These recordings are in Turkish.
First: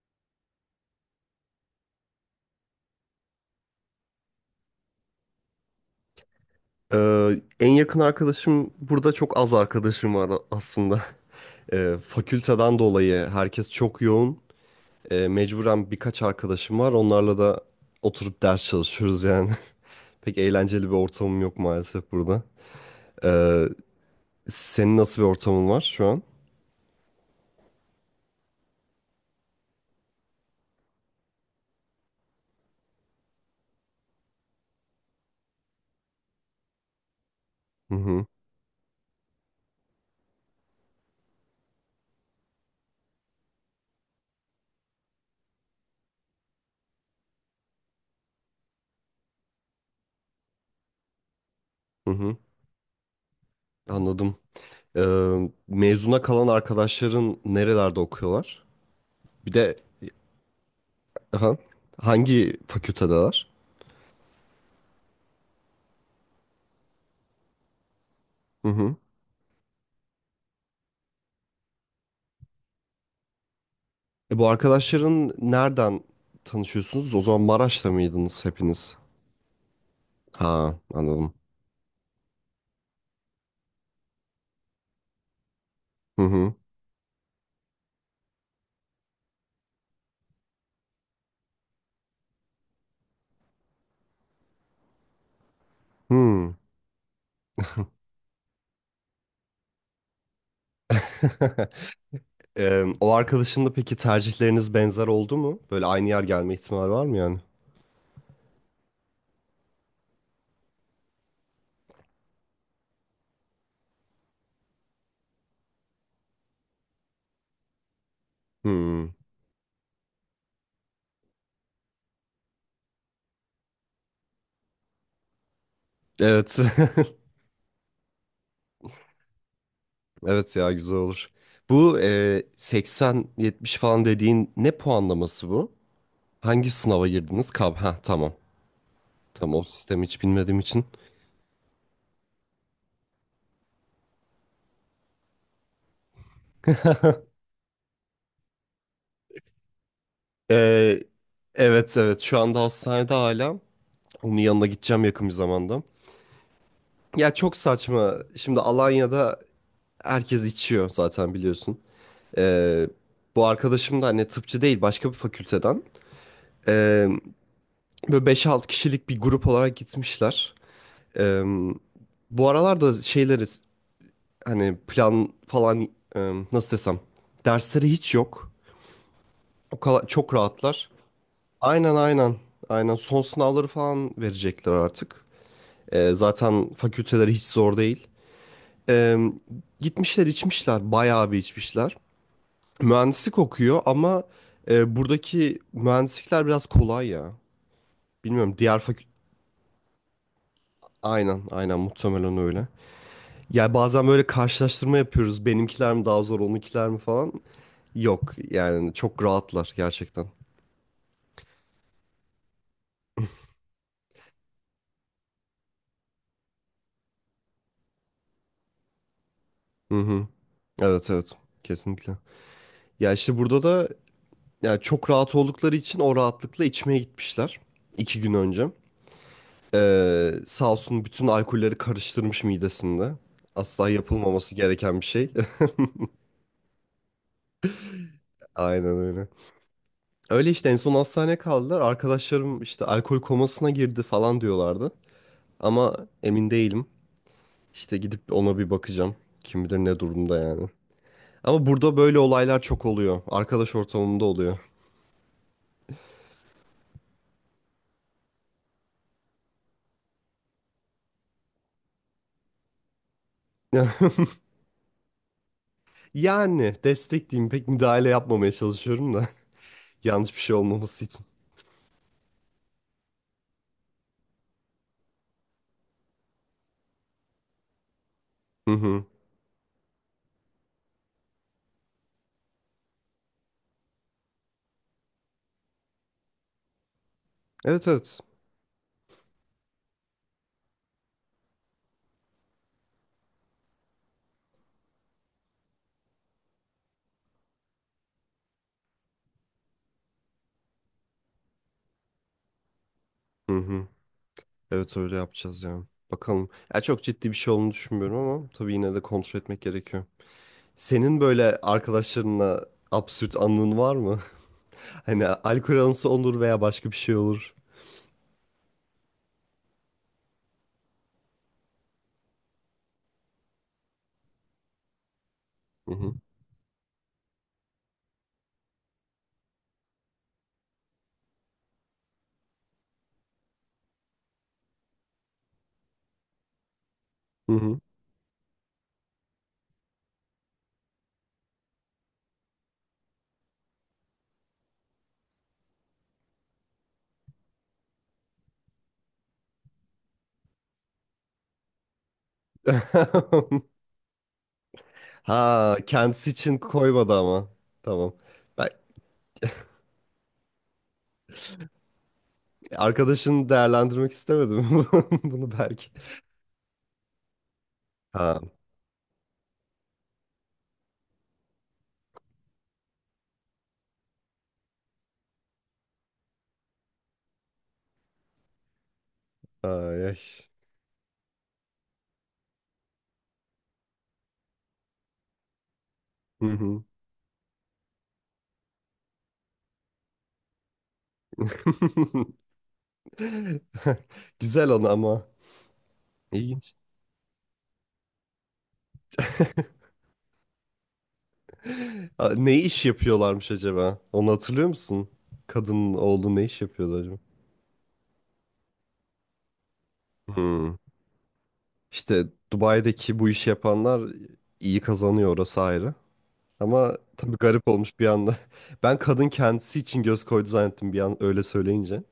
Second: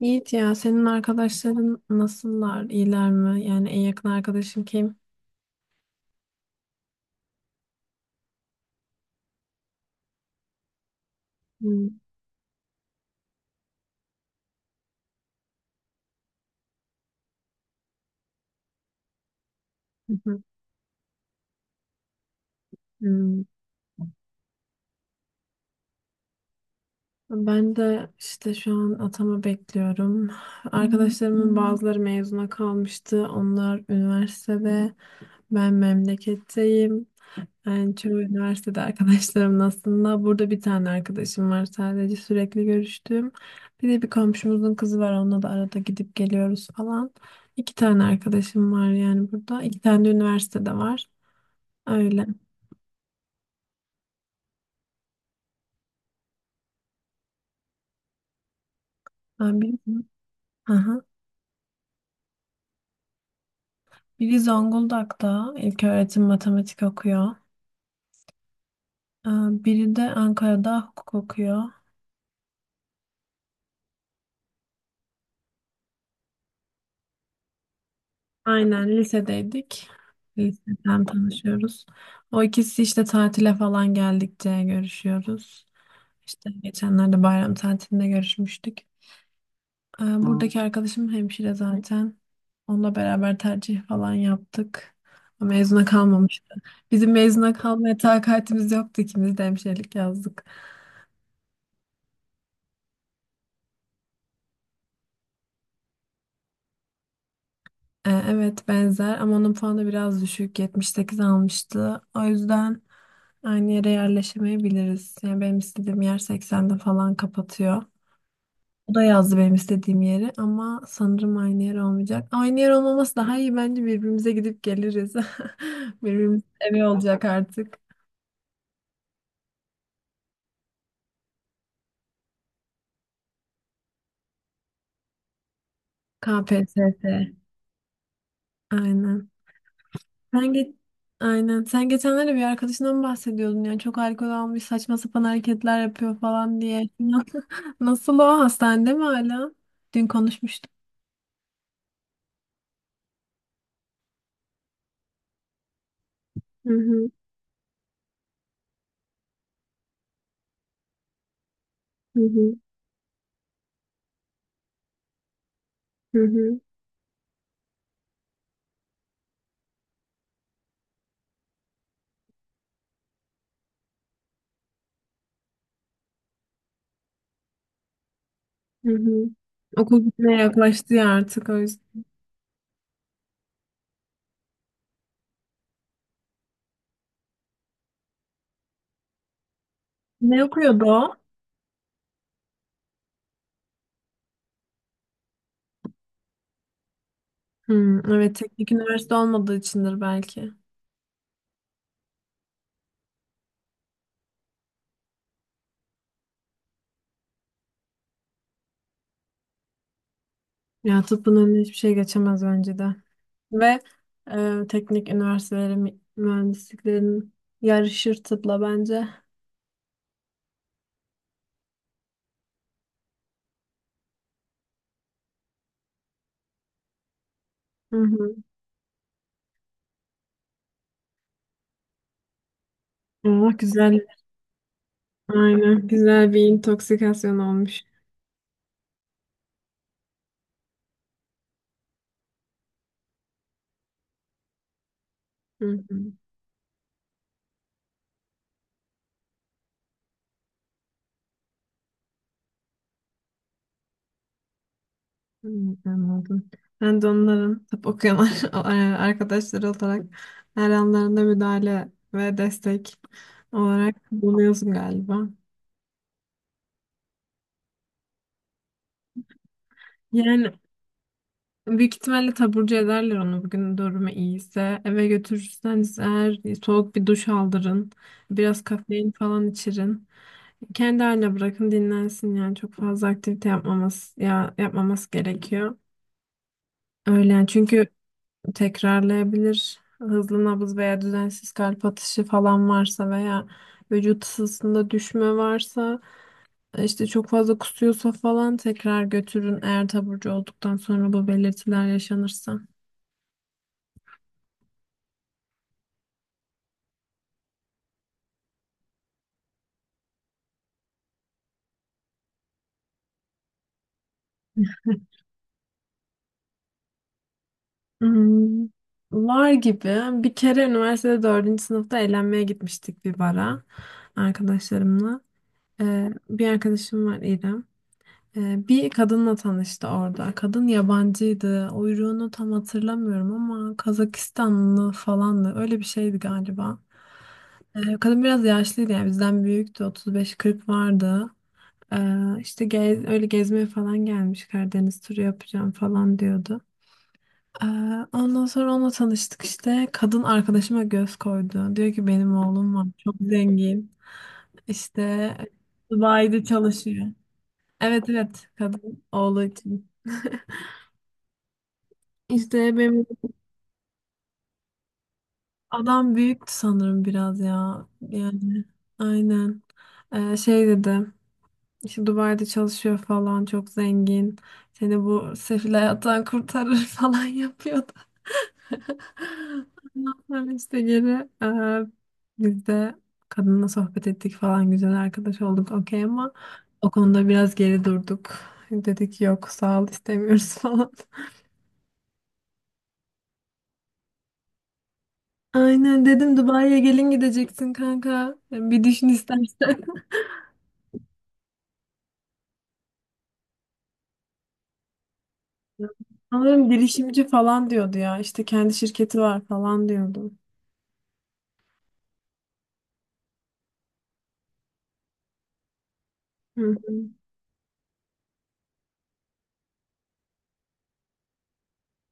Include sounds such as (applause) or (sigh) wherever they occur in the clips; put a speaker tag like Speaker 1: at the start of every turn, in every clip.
Speaker 1: Yiğit ya senin arkadaşların nasıllar? İyiler mi? Yani en yakın arkadaşın kim?
Speaker 2: En yakın arkadaşım burada çok az arkadaşım var aslında. (laughs)
Speaker 1: Hmm,
Speaker 2: Fakülteden dolayı herkes çok yoğun. Mecburen birkaç arkadaşım var. Onlarla da oturup ders çalışıyoruz yani.
Speaker 1: hı
Speaker 2: (laughs) Pek
Speaker 1: hı,
Speaker 2: eğlenceli bir ortamım yok maalesef burada.
Speaker 1: hmm.
Speaker 2: Ee, Senin nasıl bir ortamın var şu an?
Speaker 1: Ben de işte şu an atama bekliyorum. Arkadaşlarımın bazıları mezuna kalmıştı. Onlar üniversitede. Ben memleketteyim.
Speaker 2: Hı
Speaker 1: Yani çoğu
Speaker 2: hı,
Speaker 1: üniversitede arkadaşlarımın aslında burada bir tane arkadaşım var sadece sürekli görüştüğüm. Bir de bir komşumuzun kızı var onunla da arada gidip geliyoruz falan. İki tane arkadaşım var yani burada. İki tane de üniversitede var.
Speaker 2: hı
Speaker 1: Öyle.
Speaker 2: hı, anladım. Mezuna kalan arkadaşların nerelerde okuyorlar? Bir
Speaker 1: Ben
Speaker 2: de
Speaker 1: biri, aha.
Speaker 2: efendim, hangi fakültedeler?
Speaker 1: Biri Zonguldak'ta ilköğretim matematik okuyor. Ee, Biri de Ankara'da hukuk okuyor.
Speaker 2: Bu arkadaşların nereden tanışıyorsunuz? O zaman Maraş'ta mıydınız
Speaker 1: Aynen
Speaker 2: hepiniz?
Speaker 1: lisedeydik.
Speaker 2: Ha,
Speaker 1: Liseden
Speaker 2: anladım.
Speaker 1: tanışıyoruz. O ikisi işte tatile falan geldikçe görüşüyoruz.
Speaker 2: Hı
Speaker 1: İşte
Speaker 2: hı.
Speaker 1: geçenlerde bayram tatilinde görüşmüştük. Buradaki arkadaşım hemşire zaten. Onunla beraber tercih falan yaptık. Mezuna kalmamıştı.
Speaker 2: Hmm.
Speaker 1: Bizim mezuna kalmaya takatimiz yoktu. İkimiz de hemşirelik yazdık.
Speaker 2: (laughs) O arkadaşın da peki tercihleriniz benzer oldu mu? Böyle aynı yer gelme ihtimali var mı yani?
Speaker 1: Evet benzer ama onun puanı biraz düşük 78 almıştı. O yüzden aynı yere yerleşemeyebiliriz. Yani benim istediğim yer 80'de falan kapatıyor. O da
Speaker 2: Hmm.
Speaker 1: yazdı benim istediğim yeri ama sanırım aynı yer olmayacak. Aynı yer olmaması daha iyi bence birbirimize gidip geliriz. (laughs) Birbirimiz
Speaker 2: Evet.
Speaker 1: evi olacak
Speaker 2: (laughs)
Speaker 1: artık.
Speaker 2: Evet ya, güzel olur. Bu 80-70 falan dediğin ne puanlaması bu? Hangi sınava
Speaker 1: KPSS.
Speaker 2: girdiniz? Ha, tamam.
Speaker 1: Aynen.
Speaker 2: Tamam, o sistemi hiç
Speaker 1: Sen
Speaker 2: bilmediğim
Speaker 1: ge-
Speaker 2: için.
Speaker 1: Aynen. Sen geçenlerde bir arkadaşından bahsediyordun ya. Çok alkol almış, saçma sapan hareketler yapıyor falan diye. (laughs) Nasıl o hastanede mi hala? Dün konuşmuştuk.
Speaker 2: E, evet evet, şu anda hastanede hala. Onun yanına gideceğim yakın bir zamanda.
Speaker 1: Hı hı,
Speaker 2: Ya çok saçma. Şimdi Alanya'da herkes içiyor zaten, biliyorsun.
Speaker 1: hı hı,
Speaker 2: Ee, Bu arkadaşım da hani tıpçı değil, başka bir fakülteden.
Speaker 1: hı hı.
Speaker 2: Ee, Böyle beş 6 kişilik bir grup olarak gitmişler. Ee, Bu aralarda şeyleri, hani plan falan, e, nasıl desem, dersleri hiç yok.
Speaker 1: Hı hı.
Speaker 2: O
Speaker 1: Okul
Speaker 2: kadar çok
Speaker 1: bitmeye
Speaker 2: rahatlar.
Speaker 1: yaklaştı ya artık o
Speaker 2: Aynen
Speaker 1: yüzden.
Speaker 2: aynen. Aynen, son sınavları falan verecekler artık. Zaten fakülteleri hiç zor değil. Ee, Gitmişler
Speaker 1: Ne okuyordu
Speaker 2: içmişler,
Speaker 1: o?
Speaker 2: bayağı bir içmişler. Mühendislik okuyor ama buradaki mühendislikler biraz kolay ya.
Speaker 1: Hı, evet
Speaker 2: Bilmiyorum,
Speaker 1: teknik
Speaker 2: diğer fakü...
Speaker 1: üniversite olmadığı içindir belki.
Speaker 2: Aynen, aynen, muhtemelen öyle. Ya bazen böyle karşılaştırma yapıyoruz. Benimkiler mi daha zor, onunkiler mi falan. Yok yani, çok rahatlar gerçekten.
Speaker 1: Ya tıbbın önüne hiçbir şey geçemez bence de. Ve teknik üniversitelerin mühendisliklerin yarışır tıpla bence.
Speaker 2: Hı hı. Evet evet, kesinlikle. Ya işte burada da, ya çok rahat oldukları için o rahatlıkla içmeye gitmişler.
Speaker 1: Hı
Speaker 2: iki gün
Speaker 1: hı.
Speaker 2: önce. Sağ olsun, bütün alkolleri karıştırmış midesinde.
Speaker 1: Aa,
Speaker 2: Asla
Speaker 1: güzel.
Speaker 2: yapılmaması gereken bir şey.
Speaker 1: Aynen. Güzel bir intoksikasyon olmuş.
Speaker 2: (laughs) Aynen öyle. Öyle işte, en son hastaneye kaldılar. Arkadaşlarım işte alkol komasına girdi falan diyorlardı.
Speaker 1: Hı
Speaker 2: Ama
Speaker 1: hı.
Speaker 2: emin değilim. İşte gidip ona bir bakacağım. Kim bilir ne durumda yani. Ama burada böyle olaylar çok oluyor. Arkadaş ortamında oluyor.
Speaker 1: Hı, anladım. Ben de onların tıp okuyan (laughs) arkadaşları olarak her anlarında müdahale ve destek olarak
Speaker 2: (laughs)
Speaker 1: bulunuyorsun galiba.
Speaker 2: Yani destek, pek müdahale yapmamaya çalışıyorum da. (laughs) Yanlış bir
Speaker 1: Yani
Speaker 2: şey olmaması için.
Speaker 1: büyük ihtimalle taburcu ederler onu bugün durumu iyiyse. Eve götürürseniz eğer soğuk bir duş aldırın. Biraz
Speaker 2: Hı hı.
Speaker 1: kafein falan içirin. Kendi haline bırakın dinlensin yani çok fazla aktivite yapmaması ya yapmaması gerekiyor. Öyle yani çünkü
Speaker 2: Evet evet.
Speaker 1: tekrarlayabilir. Hızlı nabız veya düzensiz kalp atışı falan varsa veya vücut ısısında düşme varsa işte çok fazla kusuyorsa falan tekrar götürün eğer taburcu olduktan sonra bu belirtiler yaşanırsa.
Speaker 2: Hı hı. Evet, öyle yapacağız ya. Bakalım. Ya çok ciddi bir şey olduğunu düşünmüyorum ama tabii yine de kontrol etmek gerekiyor. Senin böyle arkadaşlarınla absürt anın var mı? (laughs) Hani alkol anısı olur veya başka bir şey olur.
Speaker 1: Hmm, var gibi. Bir kere üniversitede dördüncü sınıfta eğlenmeye gitmiştik bir bara arkadaşlarımla.
Speaker 2: Hı hı.
Speaker 1: Bir arkadaşım var İrem. Bir kadınla tanıştı orada. Kadın yabancıydı. Uyruğunu tam hatırlamıyorum ama Kazakistanlı falandı. Öyle bir şeydi galiba.
Speaker 2: Hı hı.
Speaker 1: Kadın biraz yaşlıydı yani bizden büyüktü. 35-40 vardı. İşte gez- öyle gezmeye falan gelmiş. Karadeniz turu yapacağım falan diyordu. Ee, Ondan sonra onunla tanıştık işte. Kadın arkadaşıma göz koydu. Diyor ki benim oğlum var. Çok
Speaker 2: (laughs)
Speaker 1: zengin. İşte
Speaker 2: Ha, kendisi
Speaker 1: Dubai'de
Speaker 2: için
Speaker 1: çalışıyor.
Speaker 2: koymadı ama.
Speaker 1: Evet
Speaker 2: Tamam.
Speaker 1: evet
Speaker 2: Ben
Speaker 1: kadın oğlu için. İşte benim
Speaker 2: arkadaşını değerlendirmek istemedim (laughs) bunu belki.
Speaker 1: adam büyüktü sanırım biraz ya.
Speaker 2: Ha.
Speaker 1: Yani aynen. Şey dedi. İşte Dubai'de çalışıyor falan çok zengin. Seni bu sefil hayattan kurtarır (laughs) falan yapıyordu.
Speaker 2: Ay,
Speaker 1: Ondan
Speaker 2: ay.
Speaker 1: sonra işte geri e, biz de kadınla sohbet ettik falan güzel arkadaş olduk okey ama
Speaker 2: Hı hı.
Speaker 1: o konuda biraz geri durduk. Dedik yok sağ ol istemiyoruz (laughs) falan.
Speaker 2: (laughs) Güzel onu ama.
Speaker 1: Aynen dedim
Speaker 2: İlginç.
Speaker 1: Dubai'ye gelin gideceksin kanka. Bir düşün istersen.
Speaker 2: Aa, ne iş yapıyorlarmış acaba? Onu hatırlıyor musun? Kadının
Speaker 1: (laughs)
Speaker 2: oğlu ne iş
Speaker 1: Sanırım
Speaker 2: yapıyordu acaba?
Speaker 1: girişimci falan diyordu ya. İşte kendi şirketi var falan diyordu.
Speaker 2: Hmm. İşte Dubai'deki bu işi yapanlar iyi kazanıyor, orası ayrı.
Speaker 1: Hı
Speaker 2: Ama
Speaker 1: hı.
Speaker 2: tabii garip olmuş bir anda. (laughs) Ben kadın kendisi için göz koydu zannettim bir an, öyle söyleyince.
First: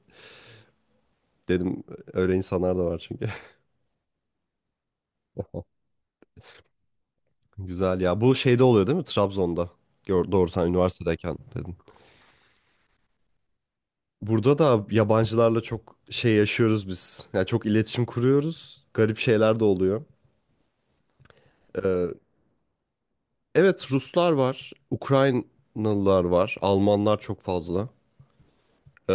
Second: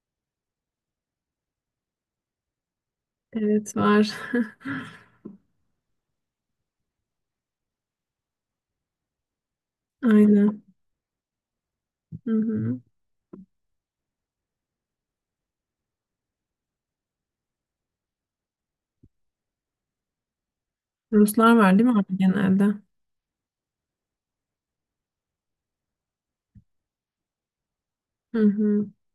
Speaker 2: Dedim öyle insanlar da var çünkü.
Speaker 1: Evet var. (laughs)
Speaker 2: (laughs) Güzel ya. Bu şeyde oluyor değil mi? Trabzon'da. Gör, doğru,
Speaker 1: Aynen.
Speaker 2: sen üniversitedeyken dedin.
Speaker 1: Hı hı.
Speaker 2: Burada da yabancılarla çok şey yaşıyoruz biz. Yani çok iletişim kuruyoruz. Garip şeyler de oluyor.
Speaker 1: Ruslar var değil mi
Speaker 2: Ee,
Speaker 1: abi genelde?
Speaker 2: Evet, Ruslar var, Ukraynalılar var, Almanlar çok fazla.
Speaker 1: Hı hı.
Speaker 2: Ee,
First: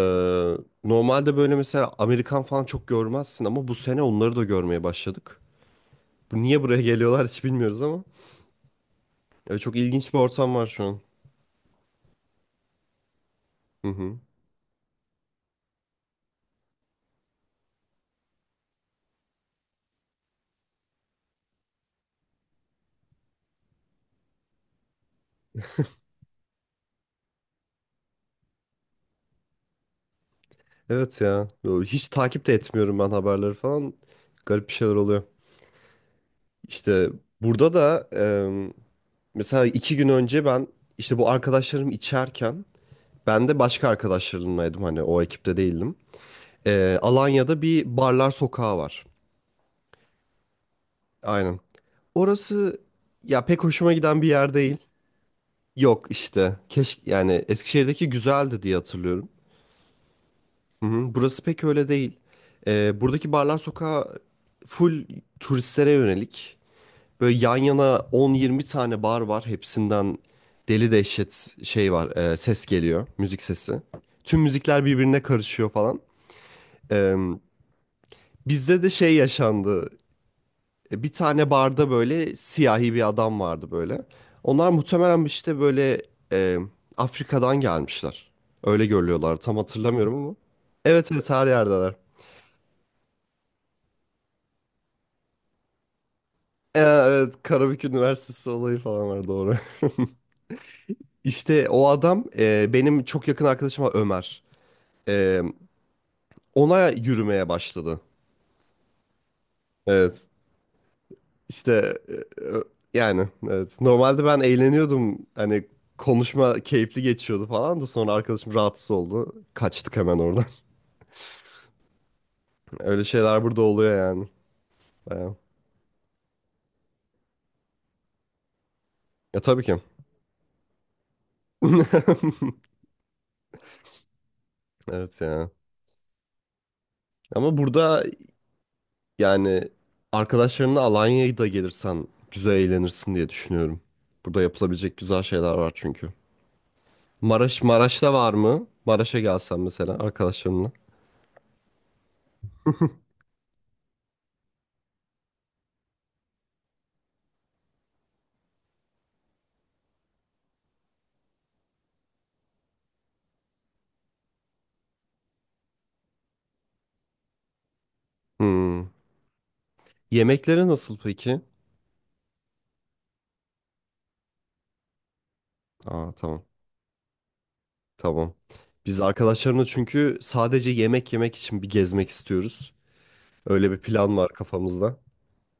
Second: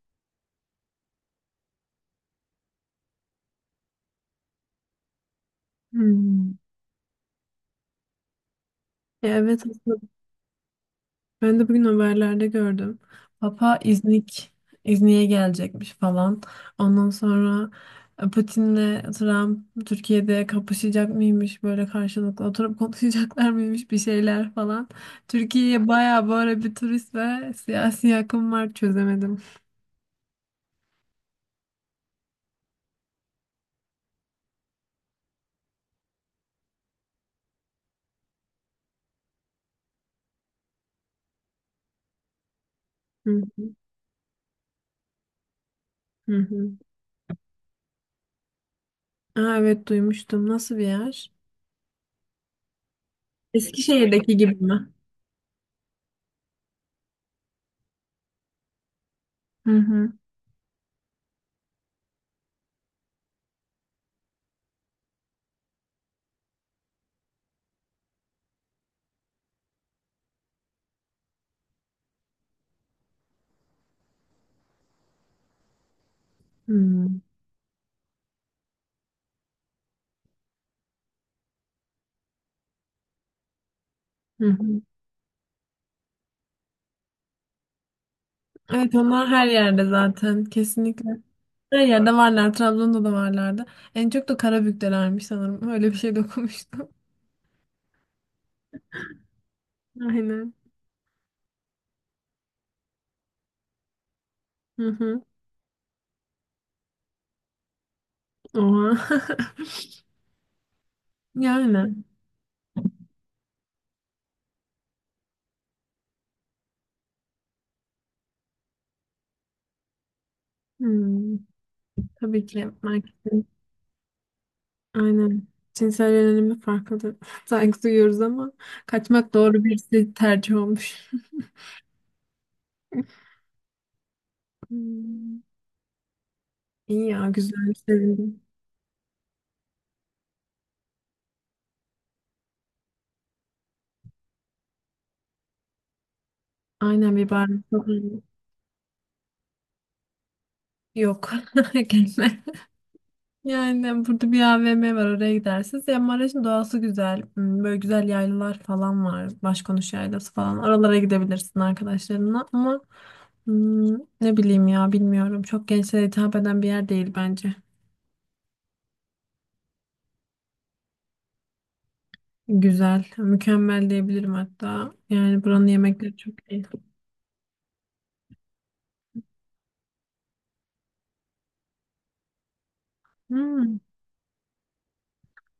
Speaker 2: Normalde böyle mesela Amerikan falan çok görmezsin ama bu sene onları da görmeye başladık.
Speaker 1: Hı.
Speaker 2: Bu niye buraya geliyorlar hiç bilmiyoruz ama
Speaker 1: Ya, evet.
Speaker 2: çok ilginç bir ortam var şu an.
Speaker 1: Ben de bugün haberlerde gördüm. Papa
Speaker 2: Hı hı.
Speaker 1: İznik'e gelecekmiş falan. Ondan sonra Putin'le Trump Türkiye'de kapışacak mıymış böyle karşılıklı oturup (laughs) konuşacaklar mıymış bir şeyler falan. Türkiye'ye bayağı böyle bir turist ve siyasi akım var çözemedim.
Speaker 2: Evet ya. Yo, hiç takip de etmiyorum ben haberleri falan. Garip bir şeyler oluyor. İşte burada da mesela 2 gün önce ben, işte bu arkadaşlarım içerken,
Speaker 1: Hı
Speaker 2: ben de
Speaker 1: hı,
Speaker 2: başka arkadaşlarımlaydım, hani o ekipte değildim.
Speaker 1: hı hı.
Speaker 2: Alanya'da bir barlar sokağı var.
Speaker 1: Aa, evet duymuştum. Nasıl bir yer?
Speaker 2: Aynen. Orası ya pek hoşuma giden bir
Speaker 1: Eskişehir'deki
Speaker 2: yer
Speaker 1: gibi
Speaker 2: değil.
Speaker 1: mi?
Speaker 2: Yok işte. Keşke yani, Eskişehir'deki güzeldi diye hatırlıyorum.
Speaker 1: Hı hı.
Speaker 2: Hı hı. Burası pek öyle değil. Buradaki barlar sokağı full turistlere yönelik. Böyle yan yana 10-20 tane bar var. Hepsinden deli dehşet şey var. Ses geliyor. Müzik sesi. Tüm müzikler birbirine karışıyor falan.
Speaker 1: Hı hı.
Speaker 2: Ee, Bizde de şey yaşandı. Bir tane barda böyle siyahi bir adam vardı böyle.
Speaker 1: Hı.
Speaker 2: Onlar
Speaker 1: Hı.
Speaker 2: muhtemelen işte böyle e, Afrika'dan gelmişler. Öyle
Speaker 1: Evet onlar
Speaker 2: görülüyorlar.
Speaker 1: her
Speaker 2: Tam
Speaker 1: yerde
Speaker 2: hatırlamıyorum ama.
Speaker 1: zaten kesinlikle.
Speaker 2: Evet evet, her
Speaker 1: Her
Speaker 2: yerdeler.
Speaker 1: yerde varlar. Trabzon'da da varlardı. En çok da Karabük'telermiş sanırım. Öyle bir şey de okumuştum.
Speaker 2: Evet, Karabük Üniversitesi olayı falan var, doğru. (laughs)
Speaker 1: (laughs) Aynen.
Speaker 2: İşte o adam, benim çok yakın arkadaşım var, Ömer.
Speaker 1: Hı hı.
Speaker 2: E, Ona yürümeye başladı.
Speaker 1: Oha. (laughs)
Speaker 2: Evet.
Speaker 1: Yani.
Speaker 2: İşte e, yani evet. Normalde ben eğleniyordum. Hani konuşma keyifli geçiyordu falan da sonra arkadaşım rahatsız oldu. Kaçtık hemen oradan.
Speaker 1: Hmm. Tabii ki
Speaker 2: (laughs) Öyle şeyler
Speaker 1: marketin.
Speaker 2: burada oluyor yani. Bayağı.
Speaker 1: Aynen. Cinsel yönelimi farklıdır. (laughs) Saygı duyuyoruz ama kaçmak
Speaker 2: Ya
Speaker 1: doğru
Speaker 2: tabii
Speaker 1: bir
Speaker 2: ki.
Speaker 1: tercih olmuş.
Speaker 2: (laughs)
Speaker 1: (laughs)
Speaker 2: Evet
Speaker 1: Hmm.
Speaker 2: ya.
Speaker 1: İyi ya
Speaker 2: Ama
Speaker 1: güzel
Speaker 2: burada
Speaker 1: sevindim.
Speaker 2: yani, arkadaşlarınla Alanya'ya da gelirsen güzel eğlenirsin diye düşünüyorum. Burada yapılabilecek güzel şeyler var çünkü.
Speaker 1: Aynen bir bar.
Speaker 2: Maraş'ta var mı? Maraş'a gelsen mesela arkadaşlarınla.
Speaker 1: Yok. (laughs) Gelme. Yani burada bir AVM var oraya gidersiniz. Ya Maraş'ın doğası güzel. Hmm, böyle güzel yaylalar falan var. Başkonuş yaylası falan. Oralara gidebilirsin arkadaşlarınla. Ama hmm, ne bileyim ya bilmiyorum. Çok gençlere hitap eden bir yer değil bence.
Speaker 2: Hmm. Yemekleri nasıl peki?
Speaker 1: Güzel. Mükemmel diyebilirim hatta. Yani buranın
Speaker 2: Aa,
Speaker 1: yemekleri
Speaker 2: tamam.
Speaker 1: çok iyi.
Speaker 2: Tamam. Biz arkadaşlarımla çünkü sadece yemek yemek için bir gezmek istiyoruz. Öyle
Speaker 1: Hmm.
Speaker 2: bir plan var kafamızda.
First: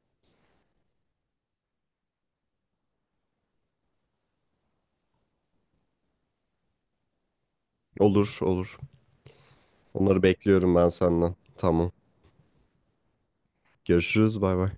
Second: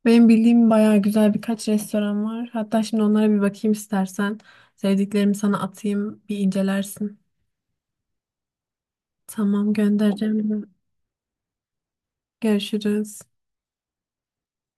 Speaker 1: Benim bildiğim bayağı güzel birkaç restoran var. Hatta şimdi onlara bir bakayım istersen. Sevdiklerimi sana atayım. Bir incelersin.
Speaker 2: Olur, olur.
Speaker 1: Tamam
Speaker 2: Onları
Speaker 1: göndereceğim.
Speaker 2: bekliyorum ben senden. Tamam.
Speaker 1: Görüşürüz.
Speaker 2: Görüşürüz. Bay bay.